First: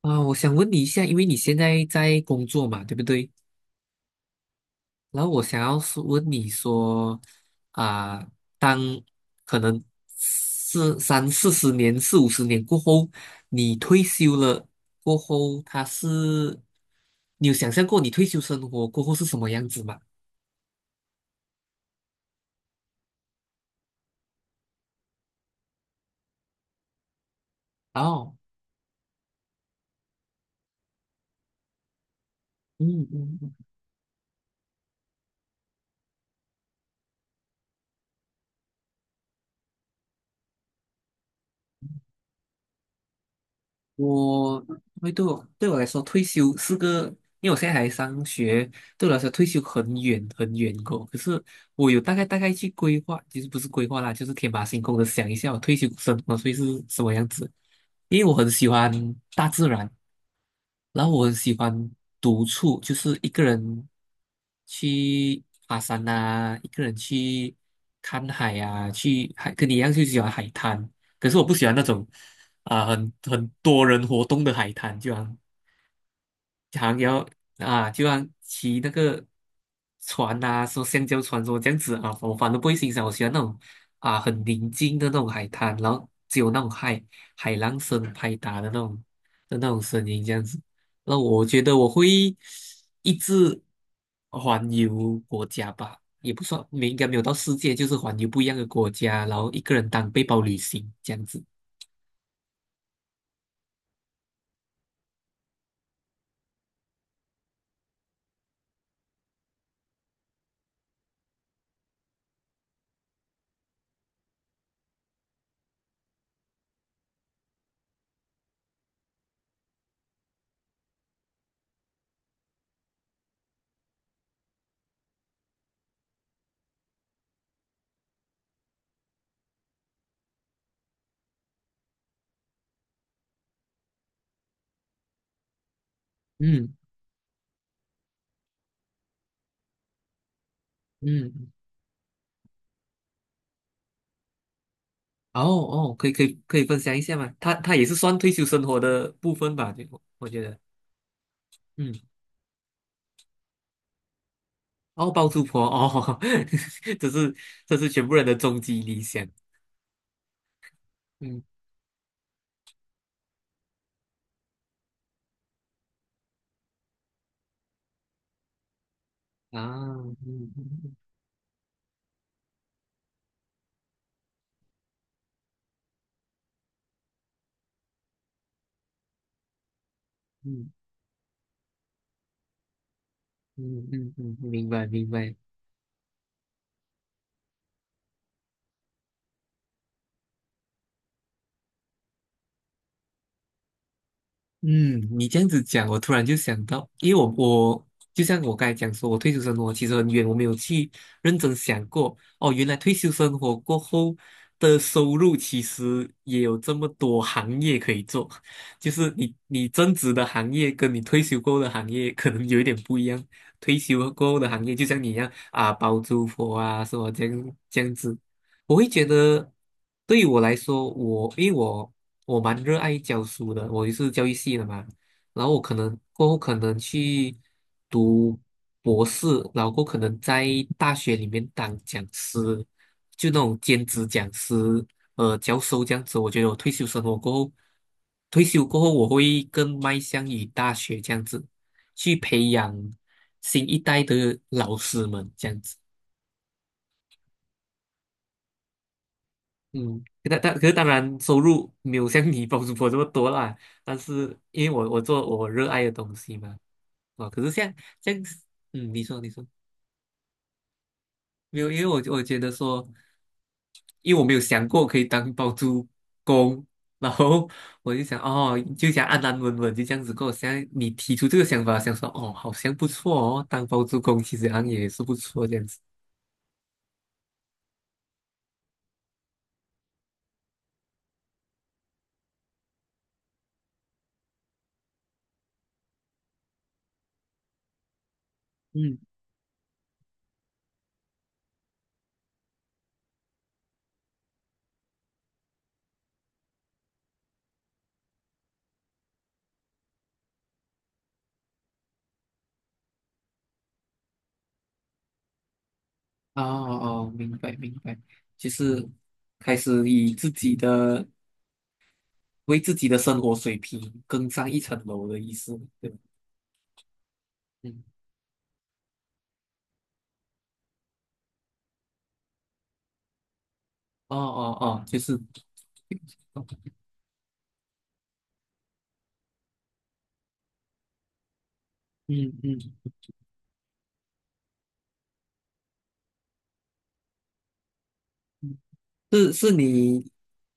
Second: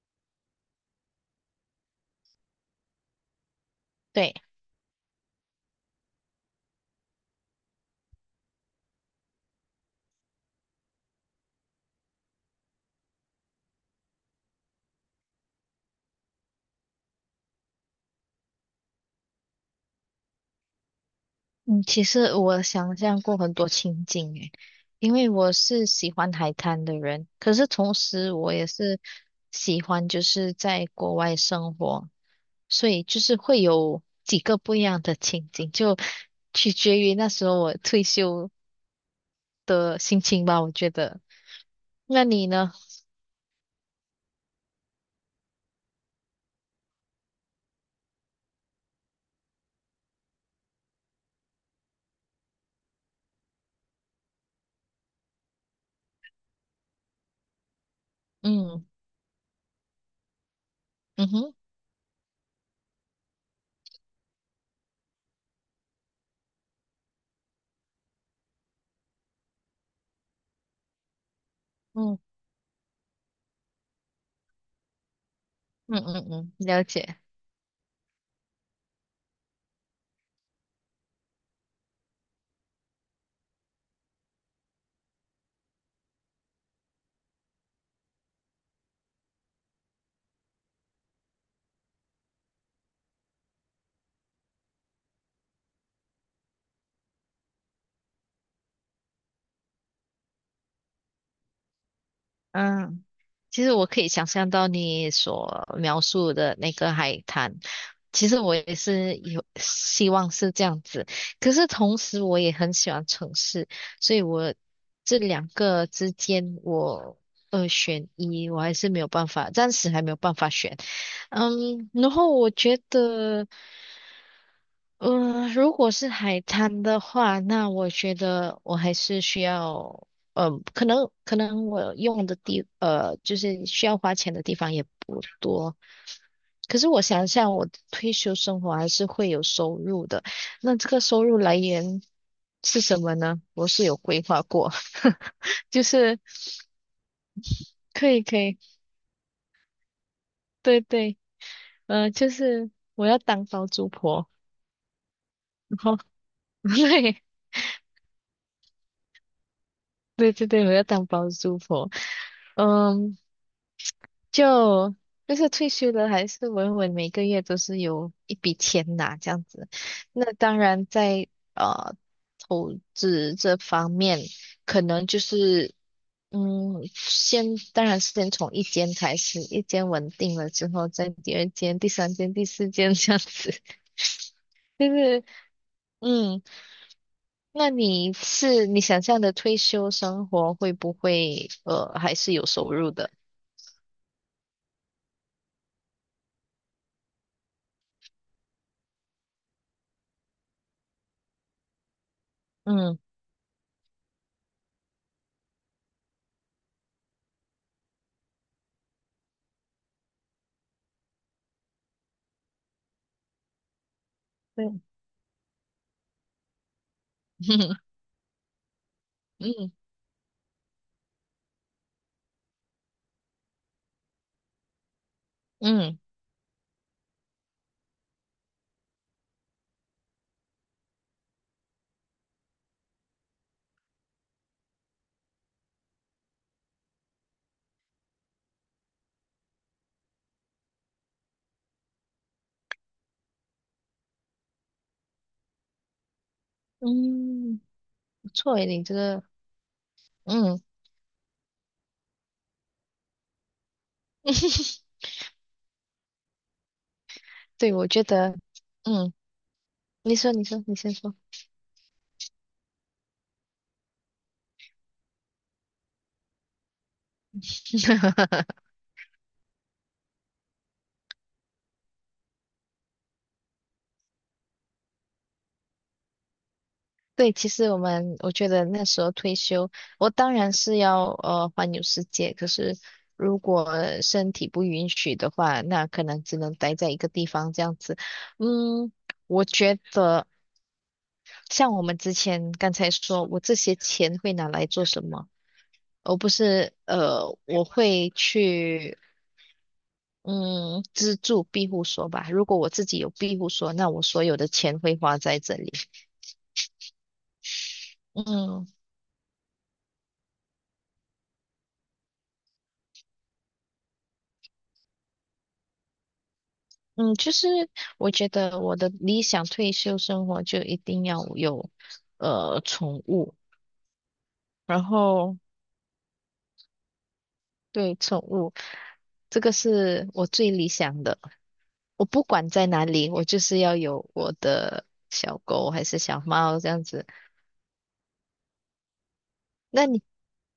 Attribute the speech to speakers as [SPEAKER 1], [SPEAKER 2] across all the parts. [SPEAKER 1] 啊，我想问你一下，因为你现在在工作嘛，对不对？
[SPEAKER 2] 对，
[SPEAKER 1] 然后我想要是问你说，啊，当可能是三四十年、四五十年过后，你退休了过后，他是，你有想象过你退休生活过后是什么样子吗？
[SPEAKER 2] 嗯，其实我想象过很多情景诶，因为我是喜欢海滩的人，可是同时
[SPEAKER 1] 哦，
[SPEAKER 2] 我也是喜欢在国外生活，所以
[SPEAKER 1] 嗯嗯
[SPEAKER 2] 会
[SPEAKER 1] 嗯。
[SPEAKER 2] 有几个不一样的情景，就取决于那时候我退休的心情吧，我觉得。那你呢？
[SPEAKER 1] 我会对我对我来说，退休是个，因为我现在还上学，对我来说退休很远很远过。可是我有大概去规划，其实不是规划啦，就是天马行空的想一下我退休生活会是什么样子。因为我很喜
[SPEAKER 2] 嗯
[SPEAKER 1] 欢大自然，然后我
[SPEAKER 2] 嗯
[SPEAKER 1] 很
[SPEAKER 2] 哼，
[SPEAKER 1] 喜欢独处，就是一个人去爬山啊，一个人去看海啊，去海跟你一样就喜欢海滩。可是我不喜欢那种。
[SPEAKER 2] 嗯
[SPEAKER 1] 很多人活动的海滩，就好像
[SPEAKER 2] 嗯嗯嗯，了解。
[SPEAKER 1] 要啊，就好像骑那个船呐，说橡胶船说这样子啊，我反正不会欣赏，我喜欢那种很宁静的那种海滩，然后只有那种海浪声拍打的那种声音这样子。那我觉得我会一直环游国家吧，也不算，没应该没有到世界，就是环游不一样的国家，然后一个人当背包旅行这样子。
[SPEAKER 2] 嗯，其实我可以想象到你所描述的那个海滩，其实我也是有希望是这样子，可是同时我也很喜欢城市，所以这两个之间我二选一，我还是没有办法，暂时还没有办法选。嗯，然后我觉得。如果是海滩的话，那我觉得我还是需要。可能我用的地，就是需要花钱的地方也不多。
[SPEAKER 1] 嗯
[SPEAKER 2] 可是我想想，我的退休生活还是会有收入的。那这个收入
[SPEAKER 1] 嗯。
[SPEAKER 2] 来源是什么呢？我是有规划过，
[SPEAKER 1] 哦
[SPEAKER 2] 就
[SPEAKER 1] 哦，可以
[SPEAKER 2] 是
[SPEAKER 1] 可以，可以分享一下吗？他也是
[SPEAKER 2] 可
[SPEAKER 1] 算
[SPEAKER 2] 以
[SPEAKER 1] 退
[SPEAKER 2] 可
[SPEAKER 1] 休
[SPEAKER 2] 以，
[SPEAKER 1] 生活的部分吧，就我觉得，
[SPEAKER 2] 对对，
[SPEAKER 1] 嗯，
[SPEAKER 2] 就是我要当包租婆，
[SPEAKER 1] 哦，包租婆
[SPEAKER 2] 然后
[SPEAKER 1] 哦，这
[SPEAKER 2] 对，
[SPEAKER 1] 是这是全部人的终极理想，
[SPEAKER 2] 对对对，我要当包
[SPEAKER 1] 嗯
[SPEAKER 2] 租婆。嗯，就就是退休了，还是稳稳每个月都是有一笔钱拿这样子。
[SPEAKER 1] 啊，
[SPEAKER 2] 那
[SPEAKER 1] 嗯
[SPEAKER 2] 当然
[SPEAKER 1] 嗯
[SPEAKER 2] 在呃投资这方面，可能就是先当然是先从一间开始，一间稳定了之后，再第二间、第三间、第四间这样子。
[SPEAKER 1] 嗯 嗯嗯，嗯，明白
[SPEAKER 2] 就
[SPEAKER 1] 明
[SPEAKER 2] 是
[SPEAKER 1] 白，
[SPEAKER 2] 嗯。那你是你想象的退休生活会不会还是有收入的？
[SPEAKER 1] 嗯，你这样子讲，我突然就想到，因为我就像我刚才讲说，我退休生活其实很远，我没有去认真想过。哦，原来退
[SPEAKER 2] 嗯，
[SPEAKER 1] 休生活过后的收入其实也有这么多行业可以做，就是你增值的行业跟你退休过后的行业可能有一点不一样。退休过后的行业
[SPEAKER 2] 对，
[SPEAKER 1] 就像你一样啊，包租婆啊，什么这 样子，我会觉得
[SPEAKER 2] 嗯
[SPEAKER 1] 对于我来说，我因为我。我蛮热爱教书的，我也是教育系的嘛。然后我可能
[SPEAKER 2] 嗯
[SPEAKER 1] 过后可能去读博士，然后过后可能在大学里面当讲师，就那种兼职讲师，教授这样子。我觉得我退休生活过后，退休过后我会更迈向于大学这样子，去培养新一代的老师们这样子。
[SPEAKER 2] 嗯，不错诶，你这个
[SPEAKER 1] 嗯，但可
[SPEAKER 2] 嗯，
[SPEAKER 1] 是当然收入没有像你包租婆 这么多啦，但是因为我 做我热爱的东西嘛，啊，可是像
[SPEAKER 2] 对，我觉
[SPEAKER 1] 像
[SPEAKER 2] 得
[SPEAKER 1] 你
[SPEAKER 2] 嗯，
[SPEAKER 1] 说你说。
[SPEAKER 2] 你先说。
[SPEAKER 1] 没有，因为我觉得说，因为我没有想过可以当包租公，然后我就想哦，就想安安稳稳就这样子过。现在你提出这个想法，想说哦，好像不错哦，当包租公其实好像也是不错这样子。
[SPEAKER 2] 对，其实我觉得那时候退休，我当然是要环游世界，可是如果身体不允许的话，那可能只能待在一个地方这样子。嗯，
[SPEAKER 1] 嗯，
[SPEAKER 2] 我觉得。像我们之前刚才说，我这些钱会拿来做什么？而不是我会去嗯资助庇护所吧。如果我自己有庇护所，那我所有的钱会花在这里。
[SPEAKER 1] 哦哦，明白明白，就
[SPEAKER 2] 嗯
[SPEAKER 1] 是开始以自己的。为自己的生活水平更上一层楼的意思，对吧？
[SPEAKER 2] 嗯，
[SPEAKER 1] 嗯，
[SPEAKER 2] 我觉得我的理想退休生活就一定要有宠物，
[SPEAKER 1] 哦哦
[SPEAKER 2] 然
[SPEAKER 1] 哦，就是，
[SPEAKER 2] 后对宠物，这个是我最理想的。我不
[SPEAKER 1] 嗯
[SPEAKER 2] 管在
[SPEAKER 1] 嗯，
[SPEAKER 2] 哪里，我就是要有我的小狗还是小猫这样子。
[SPEAKER 1] 嗯，是是，
[SPEAKER 2] 那你，
[SPEAKER 1] 你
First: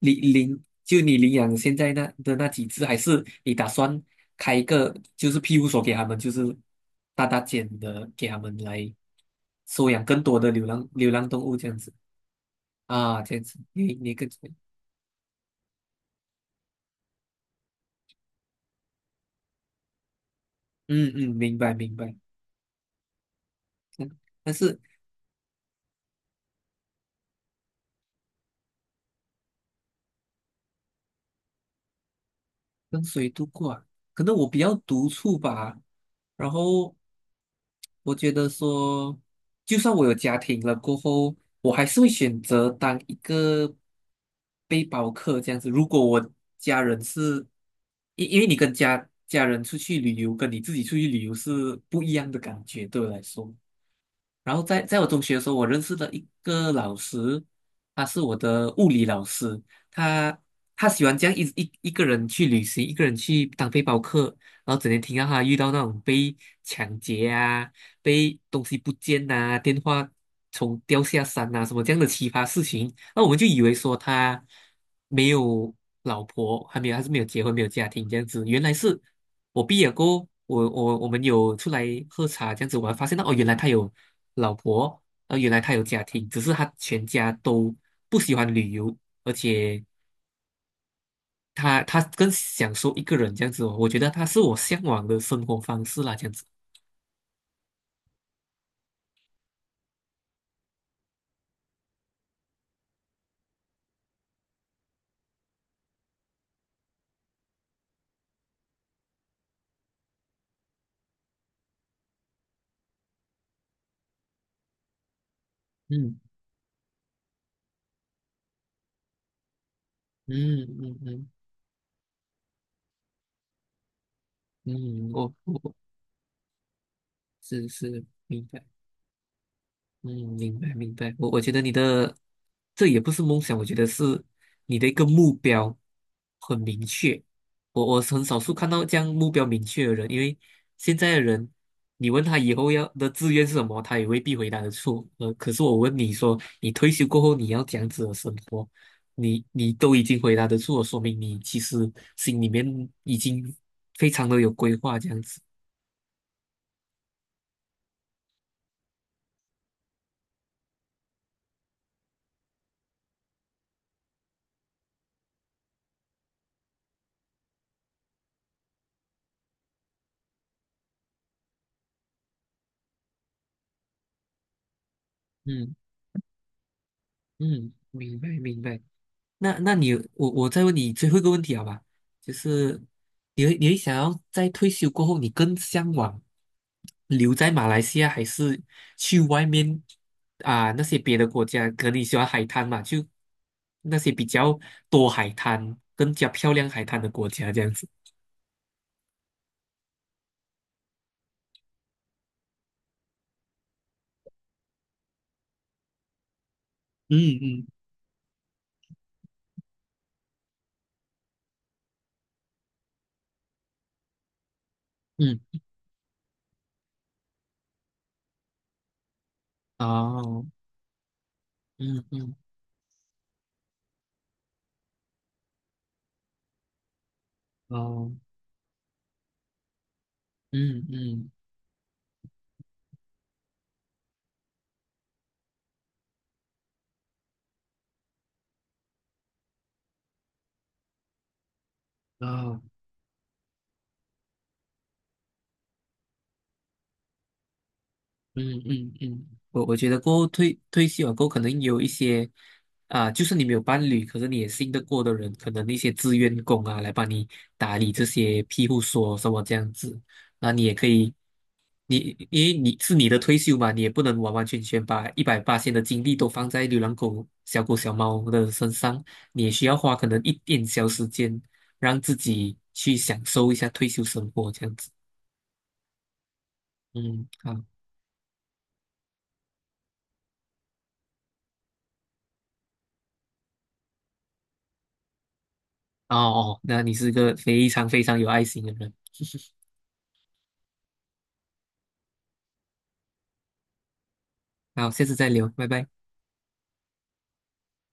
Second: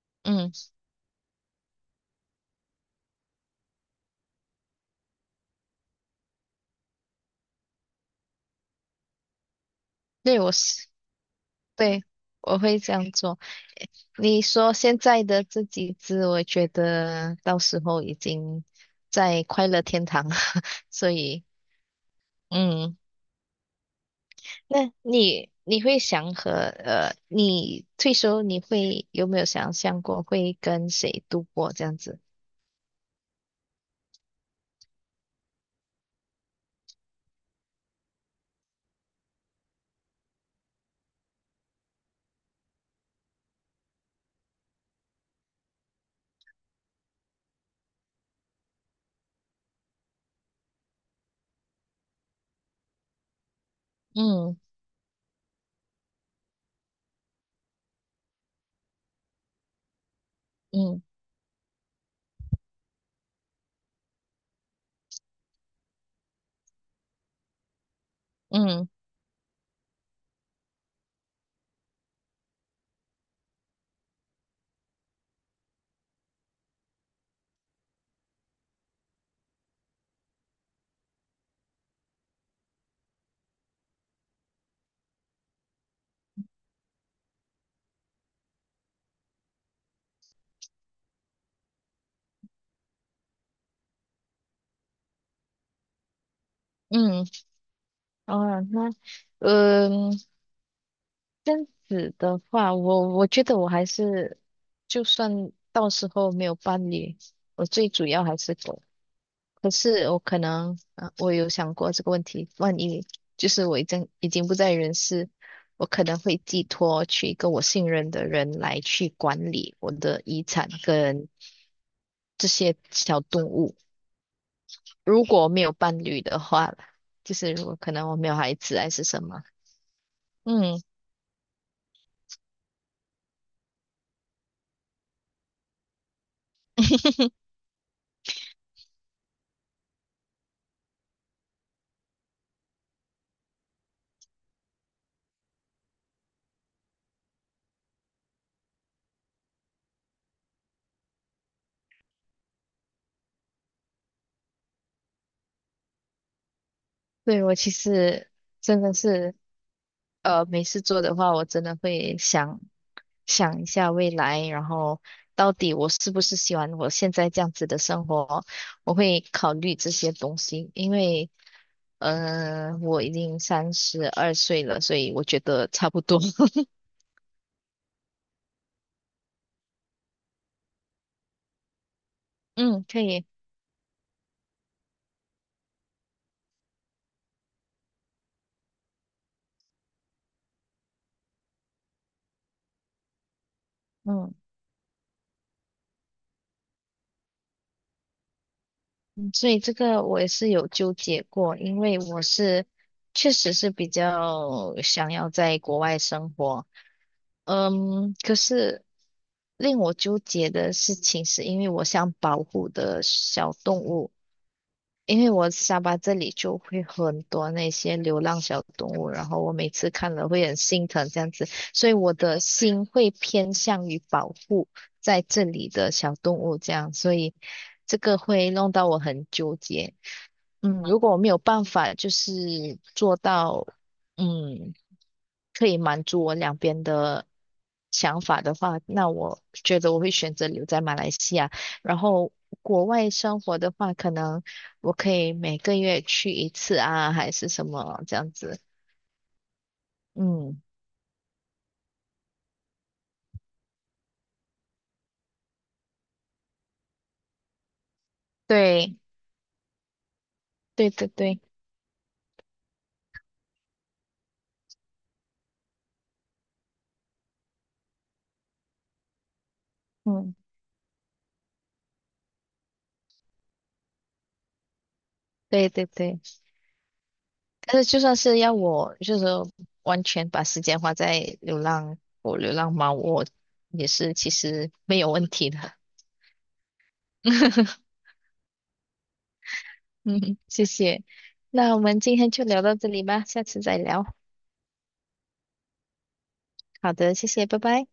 [SPEAKER 2] 嗯，
[SPEAKER 1] 就你领养现在那的那几只，还是你打算开一个就是庇护所给他们，就是大间的给他们来收养更多
[SPEAKER 2] 对，
[SPEAKER 1] 的
[SPEAKER 2] 我是，
[SPEAKER 1] 流浪动物这样子
[SPEAKER 2] 对，我会这样
[SPEAKER 1] 啊，这
[SPEAKER 2] 做。
[SPEAKER 1] 样子，你更。
[SPEAKER 2] 你说现在的这几只，我觉得到时候已经在快乐天堂了，所
[SPEAKER 1] 嗯嗯，
[SPEAKER 2] 以，
[SPEAKER 1] 明白明白。
[SPEAKER 2] 嗯，
[SPEAKER 1] 嗯，但是。
[SPEAKER 2] 那你你会想和你退休你会有没有想象过会跟谁度过这样子？
[SPEAKER 1] 跟谁度过啊？可能我比较独处吧。然后我觉得说，就算我有家庭了过后，我还是会选择当一个背包客这样子。如果我家人是，因为你跟家人出去旅游，跟你自己出去旅游是不一样的感觉，对我来说。然
[SPEAKER 2] 嗯
[SPEAKER 1] 后在我中学的时候，我认识了一个老师，他是我的物理老师，他他
[SPEAKER 2] 嗯
[SPEAKER 1] 喜欢这样一个人去旅行，一个人去当背包客，然后整天听到他遇到那种被抢劫啊、被东西
[SPEAKER 2] 嗯
[SPEAKER 1] 不见呐、电话从掉下山啊什么这样的奇葩事情，那我们就以为说他没有老婆，还没有，还是没有结婚，没有家庭这样子，原来是。我毕业过后我们有出来喝茶这样子我还发现到哦，原来他有老婆，原来他有家庭，只是他全家都不喜欢旅游，而且他更享受一个人这样子哦。我觉得他是我向往的生活方式啦，这样子。
[SPEAKER 2] 嗯，哦，那。嗯，这样子的话，我觉得我还是，就算到时候没有伴侣，我最主要还是狗。可是我可能，啊，我有想过这个问题，万一就是我已经不在人世，我可能
[SPEAKER 1] 嗯
[SPEAKER 2] 会寄托去一个我信任的人来去管理我的遗
[SPEAKER 1] 嗯
[SPEAKER 2] 产
[SPEAKER 1] 嗯
[SPEAKER 2] 跟
[SPEAKER 1] 嗯
[SPEAKER 2] 这些小动物。
[SPEAKER 1] 嗯，
[SPEAKER 2] 如
[SPEAKER 1] 我
[SPEAKER 2] 果没有
[SPEAKER 1] 我
[SPEAKER 2] 伴侣的话啦就是如
[SPEAKER 1] 是
[SPEAKER 2] 果可
[SPEAKER 1] 是
[SPEAKER 2] 能我没有
[SPEAKER 1] 明
[SPEAKER 2] 孩
[SPEAKER 1] 白。
[SPEAKER 2] 子还是什么，
[SPEAKER 1] 嗯，明白
[SPEAKER 2] 嗯。
[SPEAKER 1] 明白。我觉得你的这也不是梦想，我觉得是你的一个目标很明确。我是很少数看到这样目标明确的人，因为现在的人，你问他以后要的志愿是什么，他也未必回答得出。可是我问你说，你退休过后你要这样子的生活，你都已经回答得出了，说明你其实心里面已经非常的有规划这样子。
[SPEAKER 2] 对，我其实真的是没事做的话，我真的会想一下未来，然后到底我是不是喜欢我现在这样子的生活，我会考虑这些东西，因为我已经32岁了，所以我觉得
[SPEAKER 1] 嗯
[SPEAKER 2] 差不多，
[SPEAKER 1] 嗯，明白明白。那你我再问你最后一个问题好吧？就是
[SPEAKER 2] 嗯，可以，
[SPEAKER 1] 你会想要在退休过后，你更向往留在马来西亚，还是去外面那些别的国家？可能你喜欢海滩嘛，就那些比
[SPEAKER 2] 嗯
[SPEAKER 1] 较多海滩、更加漂亮海滩的国家这样子。
[SPEAKER 2] 嗯，所以这个我也是有纠结过，因为我是确实是比较想要在国外生活。
[SPEAKER 1] 嗯嗯，
[SPEAKER 2] 可是令我纠结的事情是，因为我想保护的小动物，因为
[SPEAKER 1] 嗯，
[SPEAKER 2] 我下巴这里就会很多那些流浪小动物，然后我每次看了
[SPEAKER 1] 哦，
[SPEAKER 2] 会很心疼这样子，所以
[SPEAKER 1] 嗯
[SPEAKER 2] 我
[SPEAKER 1] 嗯，
[SPEAKER 2] 的心会偏向于保护在这里的小动物这样，所以这
[SPEAKER 1] 哦，
[SPEAKER 2] 个会弄到我很纠结。
[SPEAKER 1] 嗯
[SPEAKER 2] 如果我没
[SPEAKER 1] 嗯，
[SPEAKER 2] 有办法做到。嗯，可以满足我两边的想法的话，那我觉得我会选择留在马来西亚。然后
[SPEAKER 1] 哦。
[SPEAKER 2] 国外生活的话，可能我可以每个月去一次啊，还是什么这样
[SPEAKER 1] 嗯
[SPEAKER 2] 子。
[SPEAKER 1] 嗯嗯，我觉得过后
[SPEAKER 2] 嗯，
[SPEAKER 1] 退休啊，过后，可能有一些啊，就是你没有伴侣，可是你也信得过的人，可能一些志愿工啊，来帮你打理这些庇护
[SPEAKER 2] 对，
[SPEAKER 1] 所什么这样子，那你也可
[SPEAKER 2] 对对
[SPEAKER 1] 以，
[SPEAKER 2] 对，
[SPEAKER 1] 你因为你是你的退休嘛，你也不能完完全全把一百八千的精力都放在流浪狗、小狗、小猫的身上，你也需要花可能一
[SPEAKER 2] 嗯，
[SPEAKER 1] 点小时间，让自己去享受一下退休生活这样子。
[SPEAKER 2] 对对对。
[SPEAKER 1] 嗯，好。
[SPEAKER 2] 但是就算是要我，就是完全把时间花在流浪狗、流浪猫，我也是其实没有问题的。
[SPEAKER 1] 哦哦，那你是个非 常非常有爱心的人。
[SPEAKER 2] 嗯，谢谢。那我们今天就聊到这里吧，下次再聊。
[SPEAKER 1] 好，下次再聊，拜拜。
[SPEAKER 2] 好的，谢谢，拜拜。